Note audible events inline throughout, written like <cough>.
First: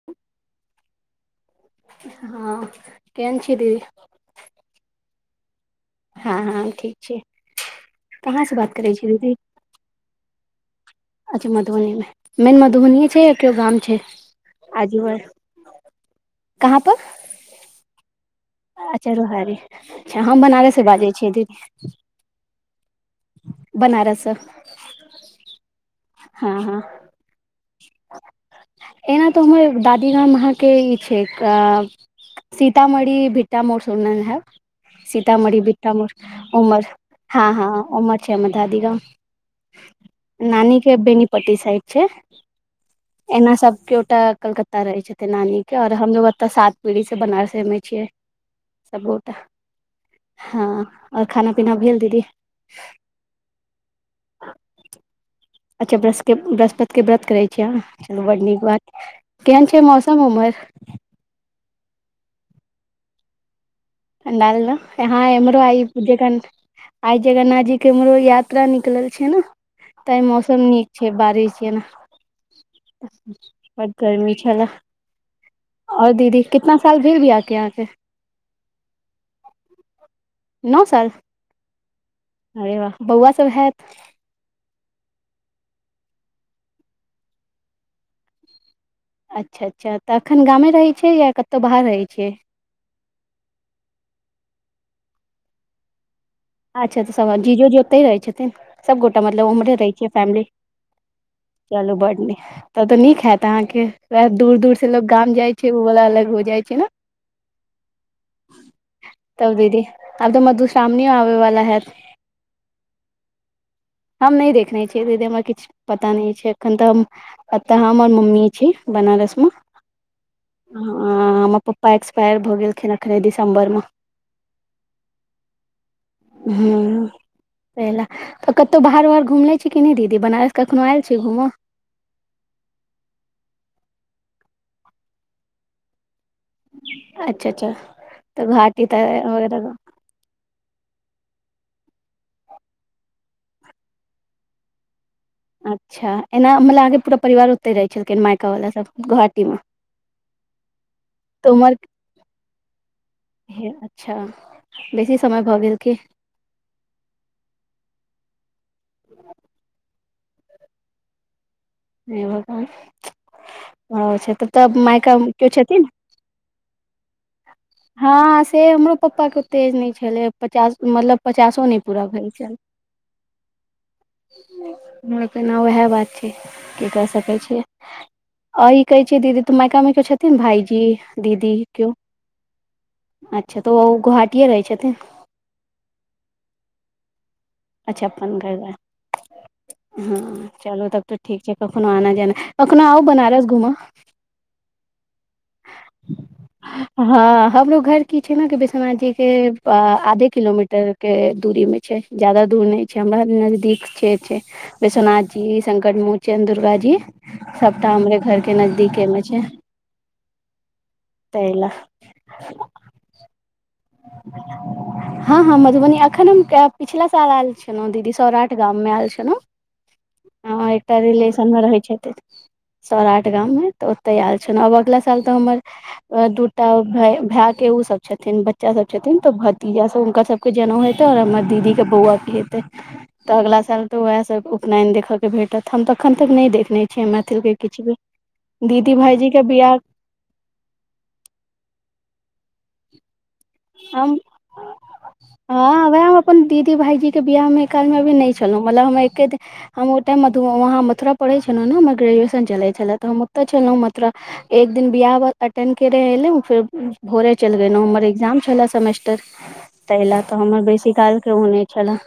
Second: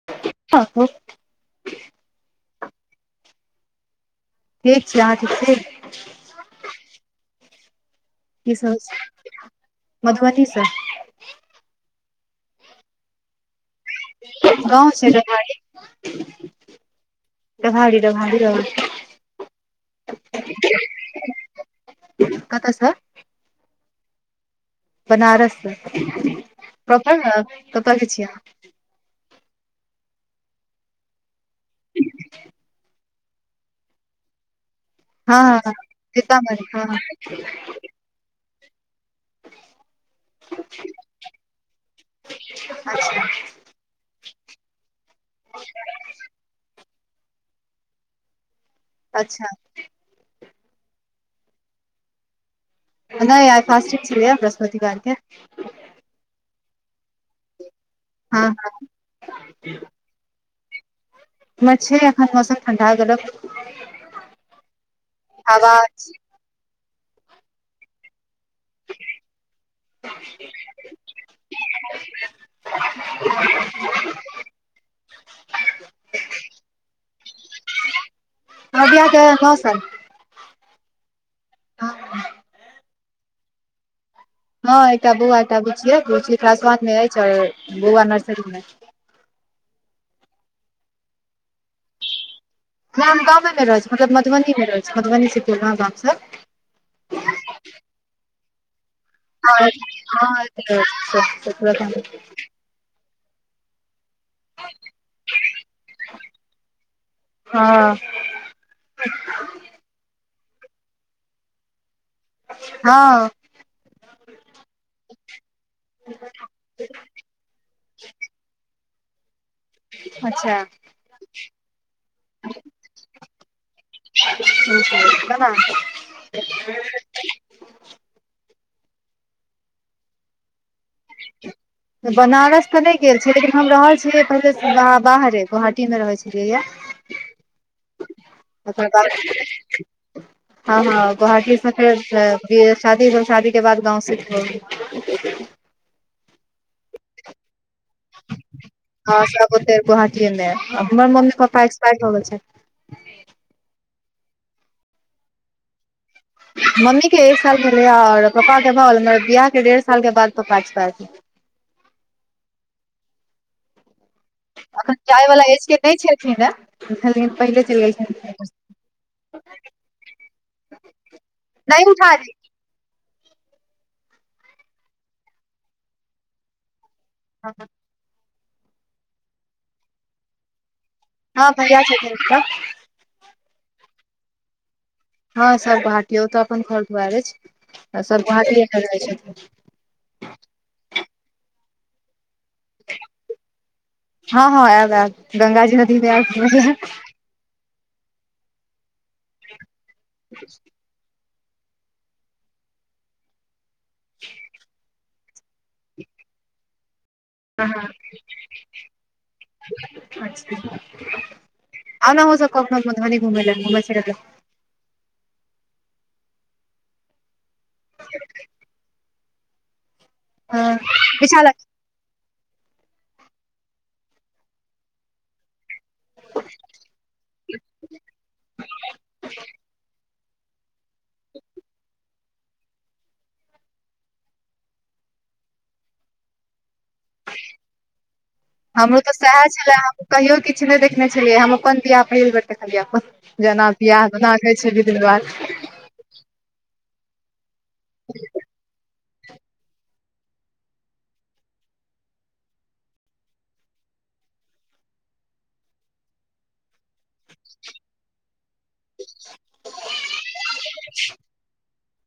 <unintelligible> हँ। केन छी दी? ठीक छी। अहाँ ठीक छी? हँ- हँ- ठीक छी ‌कहाँ स बात करै छीै दीदी? मधुबनीसँ। अच्छा मधुबनी मे। मेन मधुबनीयें छै या कियो गाम? छैय। गाँव छै आजु-बाजु। कहाँ पर? त भाड़ी रभाड़ी रह अच्छा रोहारी। अच्छा हम बनारस स बाजै छि दी- कतऽ से बनारस स। बनारस स। हँ <unintelligible> एना तऽ हमर दादी गाम अहाँ के ई छैय का- सीतामढ़ी भिट्टा मोड़ सुनने हैऽब। अहाँ हँ सीतामढ़ी हँ भिट्टा- मोर। सीतामढ़ी हँ उम्हर, हँ -हँ उम्हर छै हम्मर दादी गाम। नानी के बेनी पट्टी साइड छैय। <unintelligible> एना सबक्योटा कलकत्- ता रहै छथिन नानी के और हमलोग ओतऽ सात पीढ़ी से बनारसे मे छियै। सबगोटा, अच्छा हँ -और खाना- पीना भेल दीदी? नै आय फास्टिंग छेलैयैऽवृहस्पतिवार के। अच्छा ब्रसके-बृहस्पत के व्रत करे छियै आं? चलू बड्ड हँ नीक हँ बात। केहन छैय मौस- सम उमहर? इम्हर छैय एखन मौसम ठण्डा <unintelligible> पण्डाल न? हँ अमरो आय- हमर जकन, आय जगन्नाथ जीक के एम्हरो यात्- त्रा निकलल छैय नऽ तैंऽ मौसम नीक छैय बारिश जेना। <unintelligible> गर्मी छेलै। और दीदी कितना साल भेल बियाह के? अहाँ के? कबिया के पसल। नो साल अरे वाह बौआ सब हेऽत। हँ एकटा बौआ एकटा बुची या बुची क्लास वन में अैछ और बौआ नर्सरी मे। अच्छा- अच्छा तऽ एखन गामे रहै छैय या कतौ बाहर रहै छियै? हम गामे मे रहै छी मतलब मधुबनी मे रहै छी मधुबनी से पूर्णा गाम सँ। अच्छा तऽ सब जीजो जी ओतै रहै छथिन। सबगोटा मतलब हँ उम्हरे रहै छियै फैमिली चलू बड नीक। तब तऽ नीक हेऽत आहाँ के। वएह दूर -दूर से लोक गाम जाय छै उवला अलग हो जाय छै नऽ। हँ। तब दीदी आब तऽ मधुश्रामनी आबै वला हेऽत। हँ। हम नै देखने छियै दीदी हमरा किछ पता नै छै अखन तऽ हम। अ तऽ हम आर मम्मी छी बनारस में। अच्छा हँ हमर पप्पा एक्सपएर भऽ गेलखिन अखने दिसम्बर मे। <unintelligible> ह तऽ कतौ बाहर वाहर घुमने छी कि नै दीदी बनारस कखनो आएल छी घूमऽ। बनारस तऽ नै गेल छिये लेकिन हम रहल छियै पहिले सँ बाहरे गोहाट टी मे रहै छेलियै या अच्छा अच्छा तऽ घाटी ओकर तऽ बाद वगैरह हँ हँ गोहाटी सँ फेर बिय शादी -शादी के बाद गाँव सिप्ट भगेलै। अच्छा एना मतलब आहाँ के पूरा परिवार ओत तै रहै छेलखिन हँ सब ओतै गोहाटीये मे हमर मम्मी तऽ -पापा उम्हर एक्सपाइर भ गेल छेथ। हे अच्छा बेसी समय भऽ गेल की? मम्मी के एक साल भेलै आ और पप्पा के भऽ गेलेन बियाह के डेढ़ साल के बाद पप्पा एक्सपाइर हे भगवान छऽ तऽ तब अखन मायका जाय मे वाला कियै छथिन? <unintelligible> पहिले चैल गेल। हँ से हमरो पप्पाके ओते ऐज नहि छलै पचास मतलब पचासो नहि पूरा भेल छल। हमरा पेनाहा उएह बात छै केकरा सँ। कहै छीयै देली आ ई कहै छियै दीदी तऽ मायका मे कोइ छथिन भाईजी। हँ दीदी भईया केओ छथिन ओतऽ। अच्छा त ओ गुहाटीए रहै छथिन। हँ सब गोहाटी ओतऽ अपन घर दुआरि अछि आ अच्छा सभ अपन घर गोहाटीए में रहै छथिन। हँ चलू तब तऽ ठीक छै कखनो आना-जाना कखनो आउ बनारस घूमऽ। हँ हँ एब एब गंगाजी नदी मे एब <inaudible> हँ हमरो घर की छै ने कि विश्वनाथ जी के आधे किलोमीटर के दूरी में छै। जादा दूर नहि छै हमरा नजदीक छै छै। विश्वनाथजी संकट मोचन दुर्गा जी। सबटा हमरे घर के नजदीके में छै। अच्छा ताहि लए आउ नऽ अहुँ सब कखनो मधुबनी घुमै लए घुमै फीरै लए। हँ हँ मधुबनी अखन हम पिछिला साल एयल छी। छलहु दीदी सौराठ गाम मे आयल छलहुँ ह हँ एकटा पीछा रिलेशन मे लग रहै छैथ। सौराठ गाममे तऽ ओतै आयल छनौ आब अगिला साल तऽ हमर दू टा भाय भेए के उ सब छथिन बच्चा सब छथिन त भतीजा से हुनकर सब के जनउ हेतै और हमर दीदी के बौवा क हेतै। तऽ अगला साल तऽ वेएह सब उपनयन देखऽ के भेटत हम तऽ अखन तक नै देखने छी। मैथिल के किछ भी दीदी हमरो तऽ भाइजी के सएह छले बियाह हम कहियो किछ नै देखने छलियै हम अपन बियाह पहिल बेर देखलियै अपन। जेना हम पियाह ओना कहै छै विध - ब्यबहार। हँ वेएह हम अपन दीदी भायजी के बियाह मे काल मे भी नै छलहुं मलब हम एके हम ओइ टाइम मधुवा वहाँ मथुरा पढ़ै छलउ ने हमर ग्रेजुएशन चलै छले त हम ओत्तै छलौं मथुरा एक दिन बियाह ब -अटेंड करय एलौं फेर भोरे चलि गेलौं हमर एग्जाम छलेए सेमेस्टर तहि ले तऽ हमर बेसी काल के ओने छलह,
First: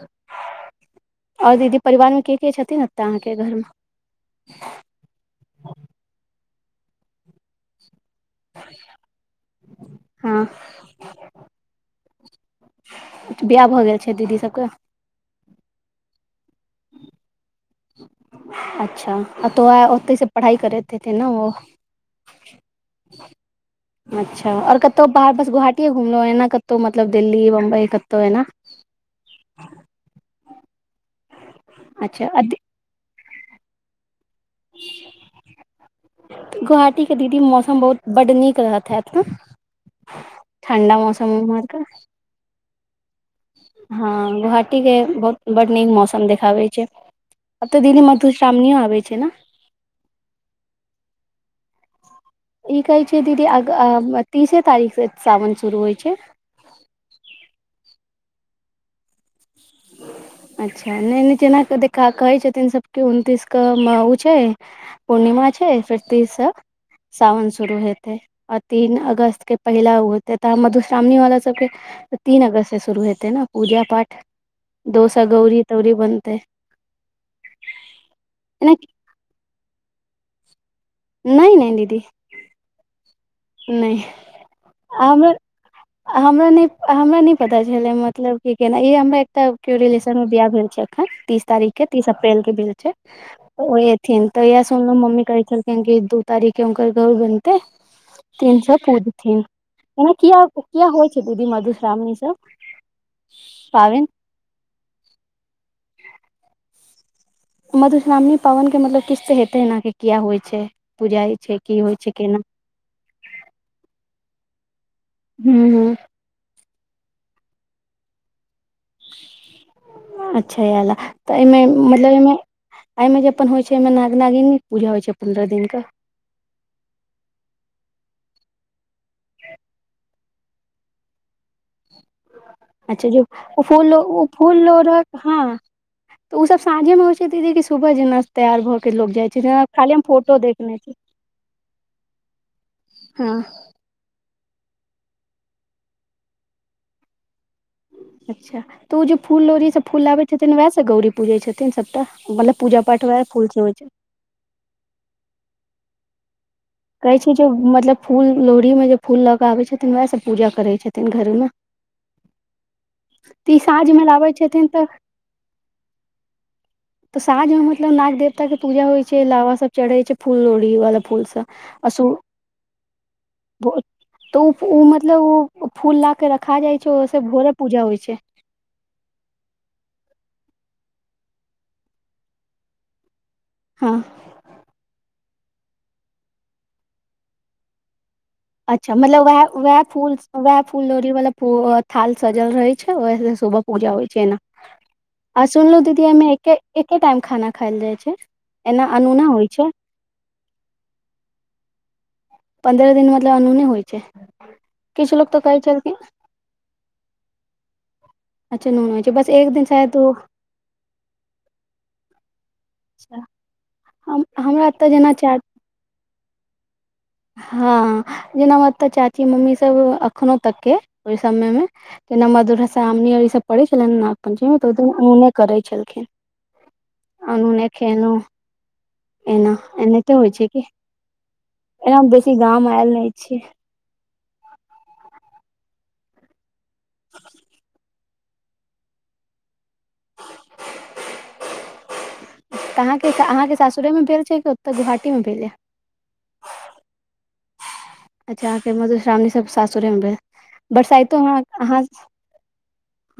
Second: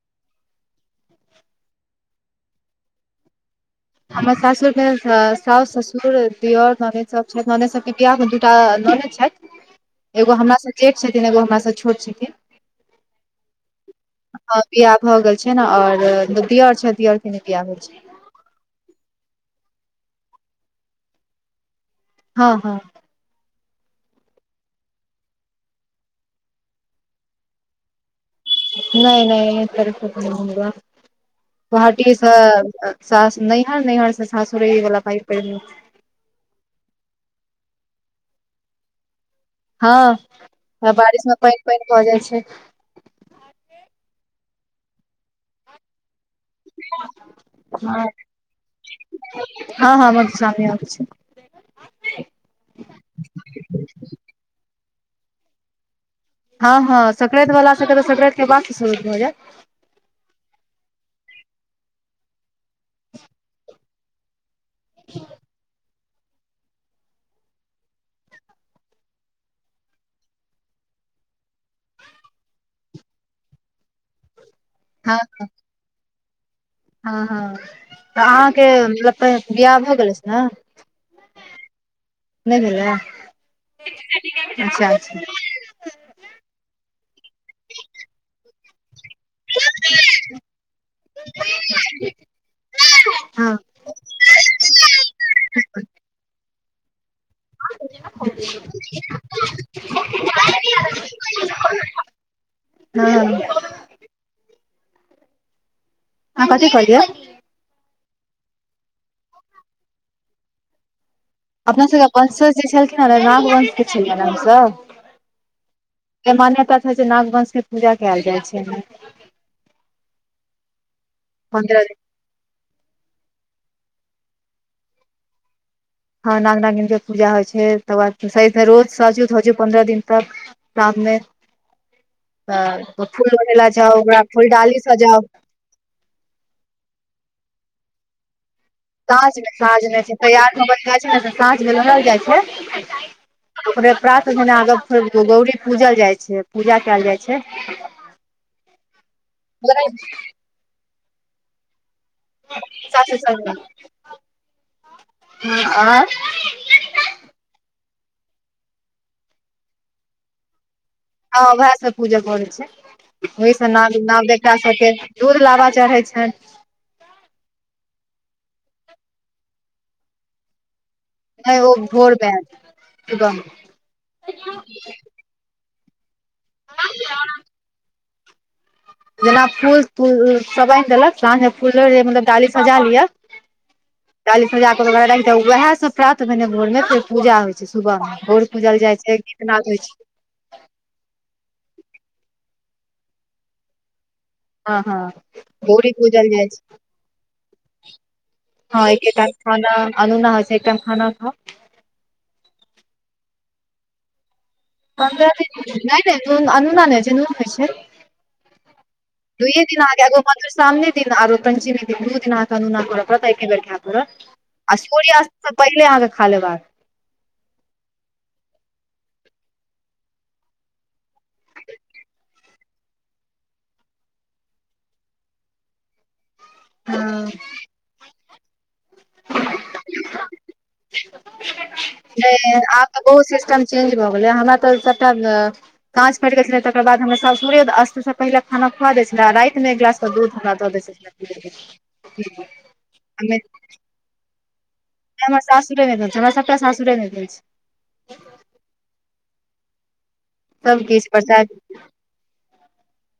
और दीदी परिवारमे के, के छथिन एत्तऽ अहाँके घर मे? हमर सासुर के साउस -साउस ससुर दीयर ननैद सब छथि ननैद सबके बियाह टा ननैद छथि एगो हँ हमरा से जेठ छथिन एगो हमरा सँ छोट छथिन। बियाह भऽ गेल छै दीदी हँ सबके? बियाह भऽ गेल छै ने आओर दियर छैथ दियर के नै बियाह भेल छै। अच्छा आ त ओ आ ओतै से पढ़ाइ करैत हेथिन ने ओ हँ हँ। ह अच्छा और कतौ बाहर बस गोवाहाटीये घुमलौए ने कतौ मतलब दिल्ली बम्बई कतौ एना। नै नै एहन तरफ कतौ नै घुमलौए गोवाहाटी अच्छा स आ सास नैहर नइहर स सासुर इ बला पाइठ पढ़ि नेने छी। गोवाहाटी के दीदी मौसम बहुत बड्ड नीक रहत हैत न। हँ बारिश में पानि - के पानि भऽ जाइ छै। हँ गोहाटी के बहुत बड नीक मौसम देख खाबै छै आब तऽ दीदी मधुश्रावणियो आबै छै ने। हँ हँ मधुश्रावणियो अबैछै। इ कहै छियै दीदी अग-आ- तीसे तारीख से सावन शुरू होइ छै। हँ हँ सकरांति बला सबके त सकरांति के बाद स शुरू भऽ जायत। अच्छा नै नीचे एना क क देखा क कहै छथिन सबके उनतीस क‌ऽ म उ छै पूर्णिमा छै फेर तीस से सावन शुरू हेतै आ तीन अगस्त के पहिला ओ हेतै तऽ मधुश्रावणी वाला सबके त तीन अगस्त से शुरू हेतै ने पूजा पाठ दो हँ स गौरी- तौरी बनतै। हँ हँ तऽ अहाँके एना लगतइ बियाह भऽ गेल अइछ ने? नै नै दीदी। नै भेलए नहि अच्छा। हमर हमरा नै हमरा नै पता छले मतलब कि केना इ हमरा एतऽ केयो रिलेशन मे बियाह भेल छै अखन तीस तारीख के तीस अप्रैल के भेल छै हँ ओ ए थिन तऽ येएह सुनलौ मम्मी कहै छलखिन कि दू तारीखे हुनकर गौर बनतै। अछा तीन से पूजथिन त ने किया किया होइ छै दीदी मधुश्रामणी सब? हँ। पाबनि। अहां कथी कहलियै? मधुश्रामणी पावनि के मतलब किछ त हेतै न कि किया होइ छै। पूजाइ छै। की अपना होइ छै सबके केना वंश जे छलखिन <unintelligible> नाम वंशके छल नामसँ हू हू मान्यता छै जे नागवंशके पूजा कयल जाइ छै। <unintelligible> अच्छा इएह लए तऽ एहिमे पन्द्रह दिन मतलब एहिमे। एहिमे जे अपन होइ छै एहिमे नाग नागिन पूजा होइ छै पन्द्रह दिन के। हँ नाग नंगनक के पूजा होइ छै तकर बाद स रोज सजुत हो छै पन्द्रह दिन तक। साथमे। अच्छा ज ओ ला फूल जाउ ओकरा ओ फूलडाली फूलर सजाउ ले हँ। तऽ ओसभ साँझेमे होइ छै दीदी कि सुबह जे न? तैयार भऽ के लोग जाइ साँझ छै मे जे साँझ खाली मे हम फोटो तैयार देखने होबल छी जाइ छै ने तऽ साँझ मे लोढ़ल जाइ छै <unintelligible> हँ ओकरे प्रात जेना अग फे गौरी पूजल जाइ छै। पूजा कयल जाइ छै। अच्छा तऽ ओ जे फूल ली सब फूल आबै छै। न वएह से गौरी पूजे छथिन सबटा मतलब पूजा पाठ सासु वएह फूल सब होइ छै। ह आ <unintelligible> कहै छै जे मतलब फूल लोहड़ी में जे फूल लऽ के आबे छथिन वएह सब पूजा करे छै। ह उएह सब पूजा करै छै। तऽ ई ओहिसँ न साँझ मे नाव लाबै देखा छथिन तऽ सबके दूध लाबा चढ़ै छ। तऽ साँझ मे मतलब नाग देवता के पूजा होइ छै लावा सब चढ़े छै फूल लोड़ी वाला फूल सब नहि ओ आ सु भोर बदम सुबह तऽ ओ ओ मतलब ओ फूल ला के रखा जाइ छै ओस भोरे पूजा होइ छै। जेना फूल तूल सब आनि देलक साँझ मे फूलो मतलब डाली सजा लियअ। हँ डाली सजा कऽा उएह सभ प्राप्त भने भोरमे फेर पूजा होइ छै सुबहमे भोर पूजल अच्छा जाइ छै मतलब वएह गीतनाद होइ वएह छै फूल वएह फूलदोरी वाला थाल सजल रहे छै वह सुबह पूजा होइ छै एना हँ हँ आ सुनलहु भोरी दीदी एहिमे पूजल जाइ एक छै एके टाइम खाना खायल जाइ छै। एना अनूना होइ छै। अलूना होइ छै एकदम खाना खा। पन्द्रह दिन मतलब अनोने होइ छै। प किछु लोक तऽ कहै नहि छलखिन नहि नून अनूना नहि हो छै नून होइ छै। अच्छा नून होइ छै बस एक दुये दिन आ शायद ओ गा घुमा फर सामने दिन आरो पञ्चमी दिन दू दिन अहाँके नूना करऽ पड़त एके बेर खाय हम पड़त हमरा आ एतऽ जेना सूर्यास्त चा तक पहिले अहाँके खा लेबाक। हँ जेना मतब चाची मम्मी सब अखनो तक के ओहि समय मे। जेना मधुर साम ई सब पड़ै छले नागपञ्चमीमे तऽ ऊने करै छलखिन। नहि आनू ने खेल एना एने त होइ छै कि। एना हम बेसी नहि गाम आब आयल तऽ नहि बहुत छी सिस्टम चेंज भए गेल हमरा तऽ सबटा काच फटि गेल छले तकर बाद हमरा सासुर <unintelligible> पहिे खाना खुा दै छल रात मेमे एक गिलास त दूध दऽ दऽ दे छलिय <unintelligible> भेलेल छै ओत गुाी। हमर शाशुरे नहि दल छै हमरा सबटा शशुरे नहि दल छै। अच्छा अके मधुश्रावणी सब सासुरेमे सबकिछु बरसाइतो मे बरसाइत अहाँ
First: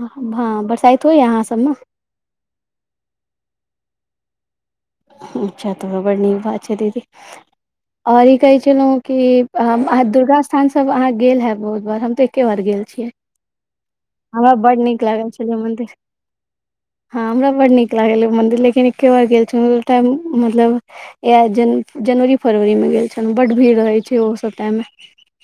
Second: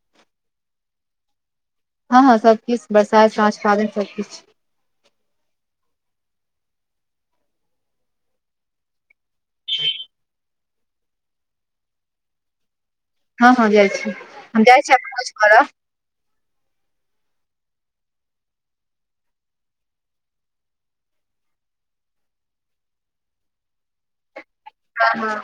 हँ भऽ बरसाइत होइये अहाँ सबमे हँ हँ सबकिछ बरसात साँझ पाबनि सबकिछ अच्छा तोड़ा बड़ नीक बात छै दीदी आर ई कहै छलौ कि हम अहा दुर्गा स्थान सब अहाँ गेल है बहुत बार हम ते एके बार गेल छियै। हँ हँ जाइ छी हरा हम बड़ जाइ छी नीक लागै खोज छैलये करऽ मन्दिर। हँ हमरा बड्ड नीक लागल ओ मन्दिर लेकिन एके बार गेल छलौ ओ टाइम मतलब इहे जन जनवरी-फरवरी में गेल छलौ बड भीड़ रहै छै ओहो सब टाइम मे हं ह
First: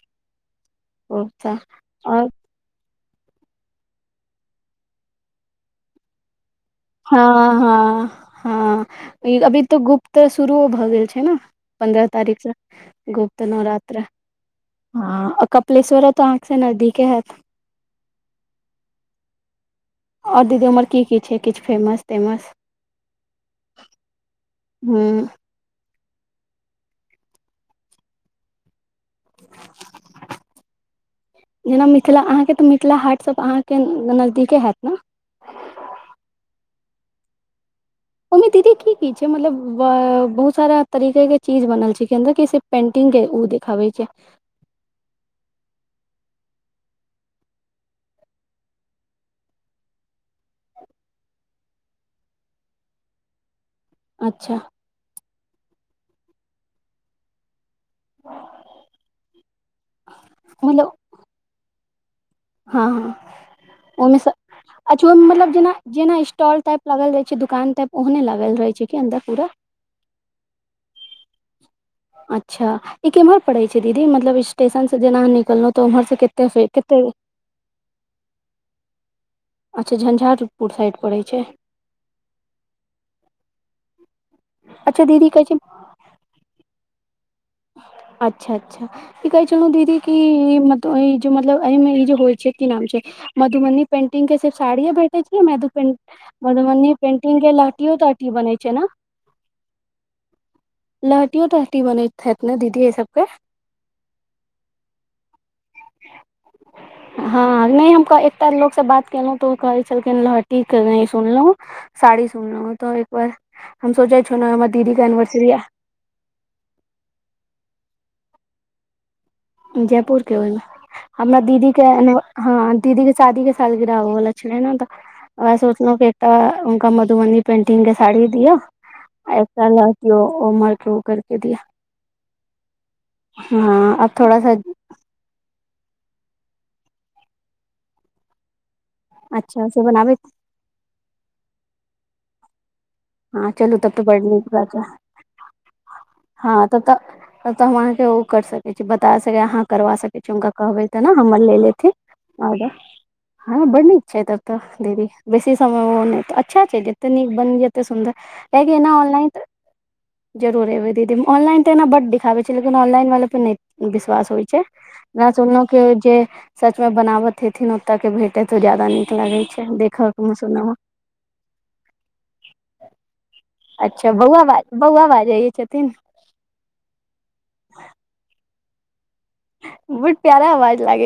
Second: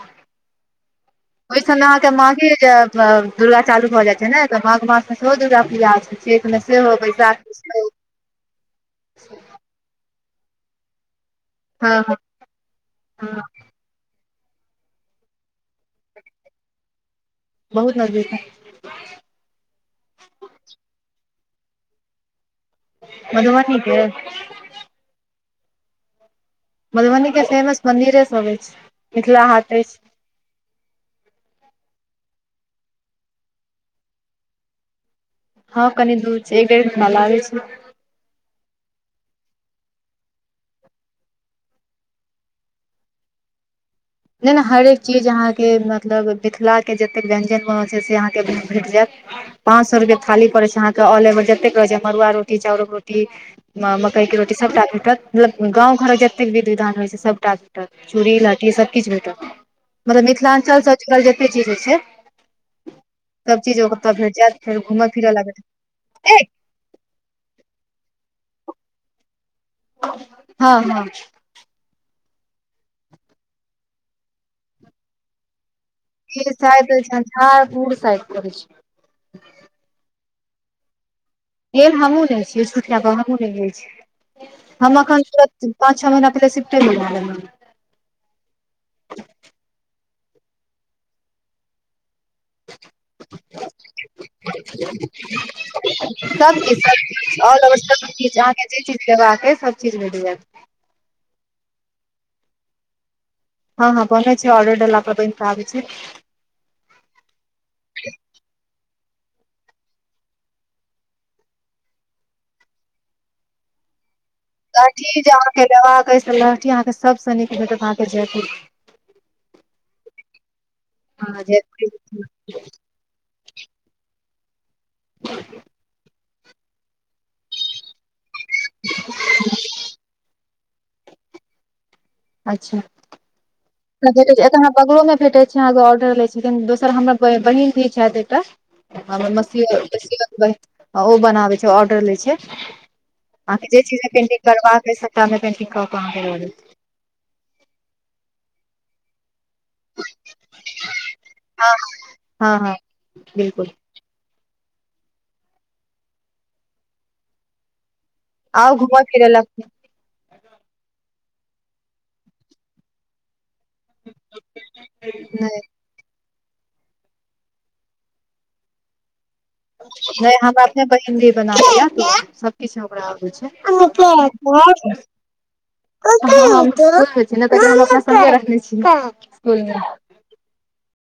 ओतऽ ओहिसन अहाँके और मागे जेब दुर्गा चालू भऽ जाइ छै ने तऽ माघ मास मे सेहो दुर्गा पूजा होए छै चैत मे सेहो बैशाख में हँ सहो हँ हँ ई अभी तऽ गुप्त तऽ शुरुओ भऽ गेल छै ने हँ पन्द्रह हँ तारीक सऽ हँ गुप्त नवरात्र ह आ कपिलेश्वरो तऽ अहाँ से नजदीके हेत बहुत नजदीक छै आर दीदी उमर की की छै किछ फेमस-तेमस मधुबनी के हुं मधुबनीके फेमस मन्दिरे सब अएछ मिथिला हाट अएछ जेना मिथिला अहाँके तऽ मिथिला हाट सब अहाँके नजदीके हेत नऽ हँ कनि दूर छै एक डेढ घंटा लागै छैय। ओहिमे दीदी की की छै मतलब बऽ बहुत सारा तरीके के चीज बनल छै कि अन्दर कसे पेंटिंग के ऊऽ देखाबै छै। नहि-नहि हरेक चीज अहाँके मतलब मिथिलाके जतेक व्यंजन बनल छै से अहाँके भेट जेत पाँच सौ रुपया के थाली पड़ैय छै अहाँके ओलएबर जतेक रहैत छै मरूआ रोटी चाउरक रोटी मऽ मकइके रोटी अच्छा सबटा भेटत मतलब गाँव घरक जते विधव-विधान रहइ छै सबटा भेटट चूड़ी लहठी सब किछ भेटत मतलब मिथिलांच्ल मतलब सऽ जुड़ल जते चीज होए छै। हँ हँ सब चीज ओतऽ ओहिमे सऽ भेट जायत फेर घूमय अच्छु ओए फिरय मतलब लागत जेना जेना ए स्टॉल टाइप लागल रहे छै दुकान टायप ओहने लागल रहे छै कि अंन्दर पूरा हँ हँ अच्छा ई केमहर पड़े छै दीदी मतलब स्टेशन से जेना निकलौ तऽ उम्हर सऽ ई सायद झंझारपुर साइड पड़य छै अच्छा झंझारपुर साइड पड़ैय छै गेल हमहुँ नहि छियै झूठ किये कहु हमहुँ नहि गेल छी हम अच्छा एखन दीदी कहै छै तुर पाँ छः महिना पहिले सिफटे भैले हमरा अच्छा अच्छा ई कहै छलौ दीदी कि मतलब जे मतलब एहिमे ई जे होइ छै कि नाम छै मधुबनी पेंटिंग के सिर्फ साड़िये भेटे छी याऽ सब चीज मधुबनी सब पेंटिंग चीज के ऑल ओवर लहठियो सब चीज अहाँके जे चीज लेबाक अए सब चीज भेट जेत लहठियो तहटी बनैत हेत ने दीदी एहि सबके हँ हँ बनै छै ऑर्डर देला पर बइन कऽ आबै छैय <unintelligible> हँ नहि हम कऽ एकटा लोकसँ बात केलौ तऽ ओ कहै छलखिन लहठीके नहि सुनलौ साड़ी सुननौ तऽ एक बार हम सोचै छनौ एमहर लहठी जे अहाँके लेबाक अएछ तऽ लहठी अहाँके सबसँ नीक भेटत अहाँके जयपुर के जयपुर के ओहिमे हमरा हँ दीदी के ने जयपुरी हँ दीदी के शादी के साल गिरा आबऽ बला छलै न? तऽ ओहैऽ सोचलौं फेर तऽ हुनका मधुबनी पेंटिंग के साड़ी दियऽ, एक टा लहटियो, ओ मारक्यू कर के दिअ। अच्छा। हँ। आब प्ल भेटै थोड़ा छै, सा एतऽ हमरा बगलो में भेटै छै, अहाँक ऑर्डर लै छै, किन दोसर हमर ब-बहन धी छैत एकटा हमर अच्छा से मसियौत बनाबे <unintelligible> बहिन ओ बनाबै छै, ऑर्डर लै छै। हँ अहाँके चलू जे तब तऽ चीज में बड पेन्टिंग नीक बात छै करबाक अइछ सबटा में पेन्टिंग क क अहाँके द देत। हँ तब त, तब त हम अहाँके ओ कर सकै छी, बता सकै अहाँ करबा सकै छी, हुनका कहबै तऽ न हमर लै लेथिन हँ ऑडर, हँ बिल्कुल हं बड़ नीक छै त। तऽ दीदी, बेसी समय ओ नैय तऽ अच्छा छै, जते नीक बन जे ते सुन्दर, आउ कियाकि न घूमय ऑनलाइन फिरै तऽ लए जरूर एबै दीदी, ऑनलाइन तऽ एना बड दिखाबै छै, लेकिन ऑनलाइन वाले पे नैय विश्वास होइ छै। न नहि सुनलौं कि जे सच में बनाबत हेथिन ओतऽ के भेटैऽ जादा नीक लागै छै। देखऽ मे नैय, हमरा सुनऽ मे अपने बहिनधी बनाबै यैऽ <unintelligible> सब किछ ओकरा आबै छै, <unintelligible> <unintelligible> हम अच्छा बौआ बाज बौआ बाजै छथिन <unintelligible> तैं हम अपना संगे रखने छी इसकूल में। बहुत प्यारा आवाज लागै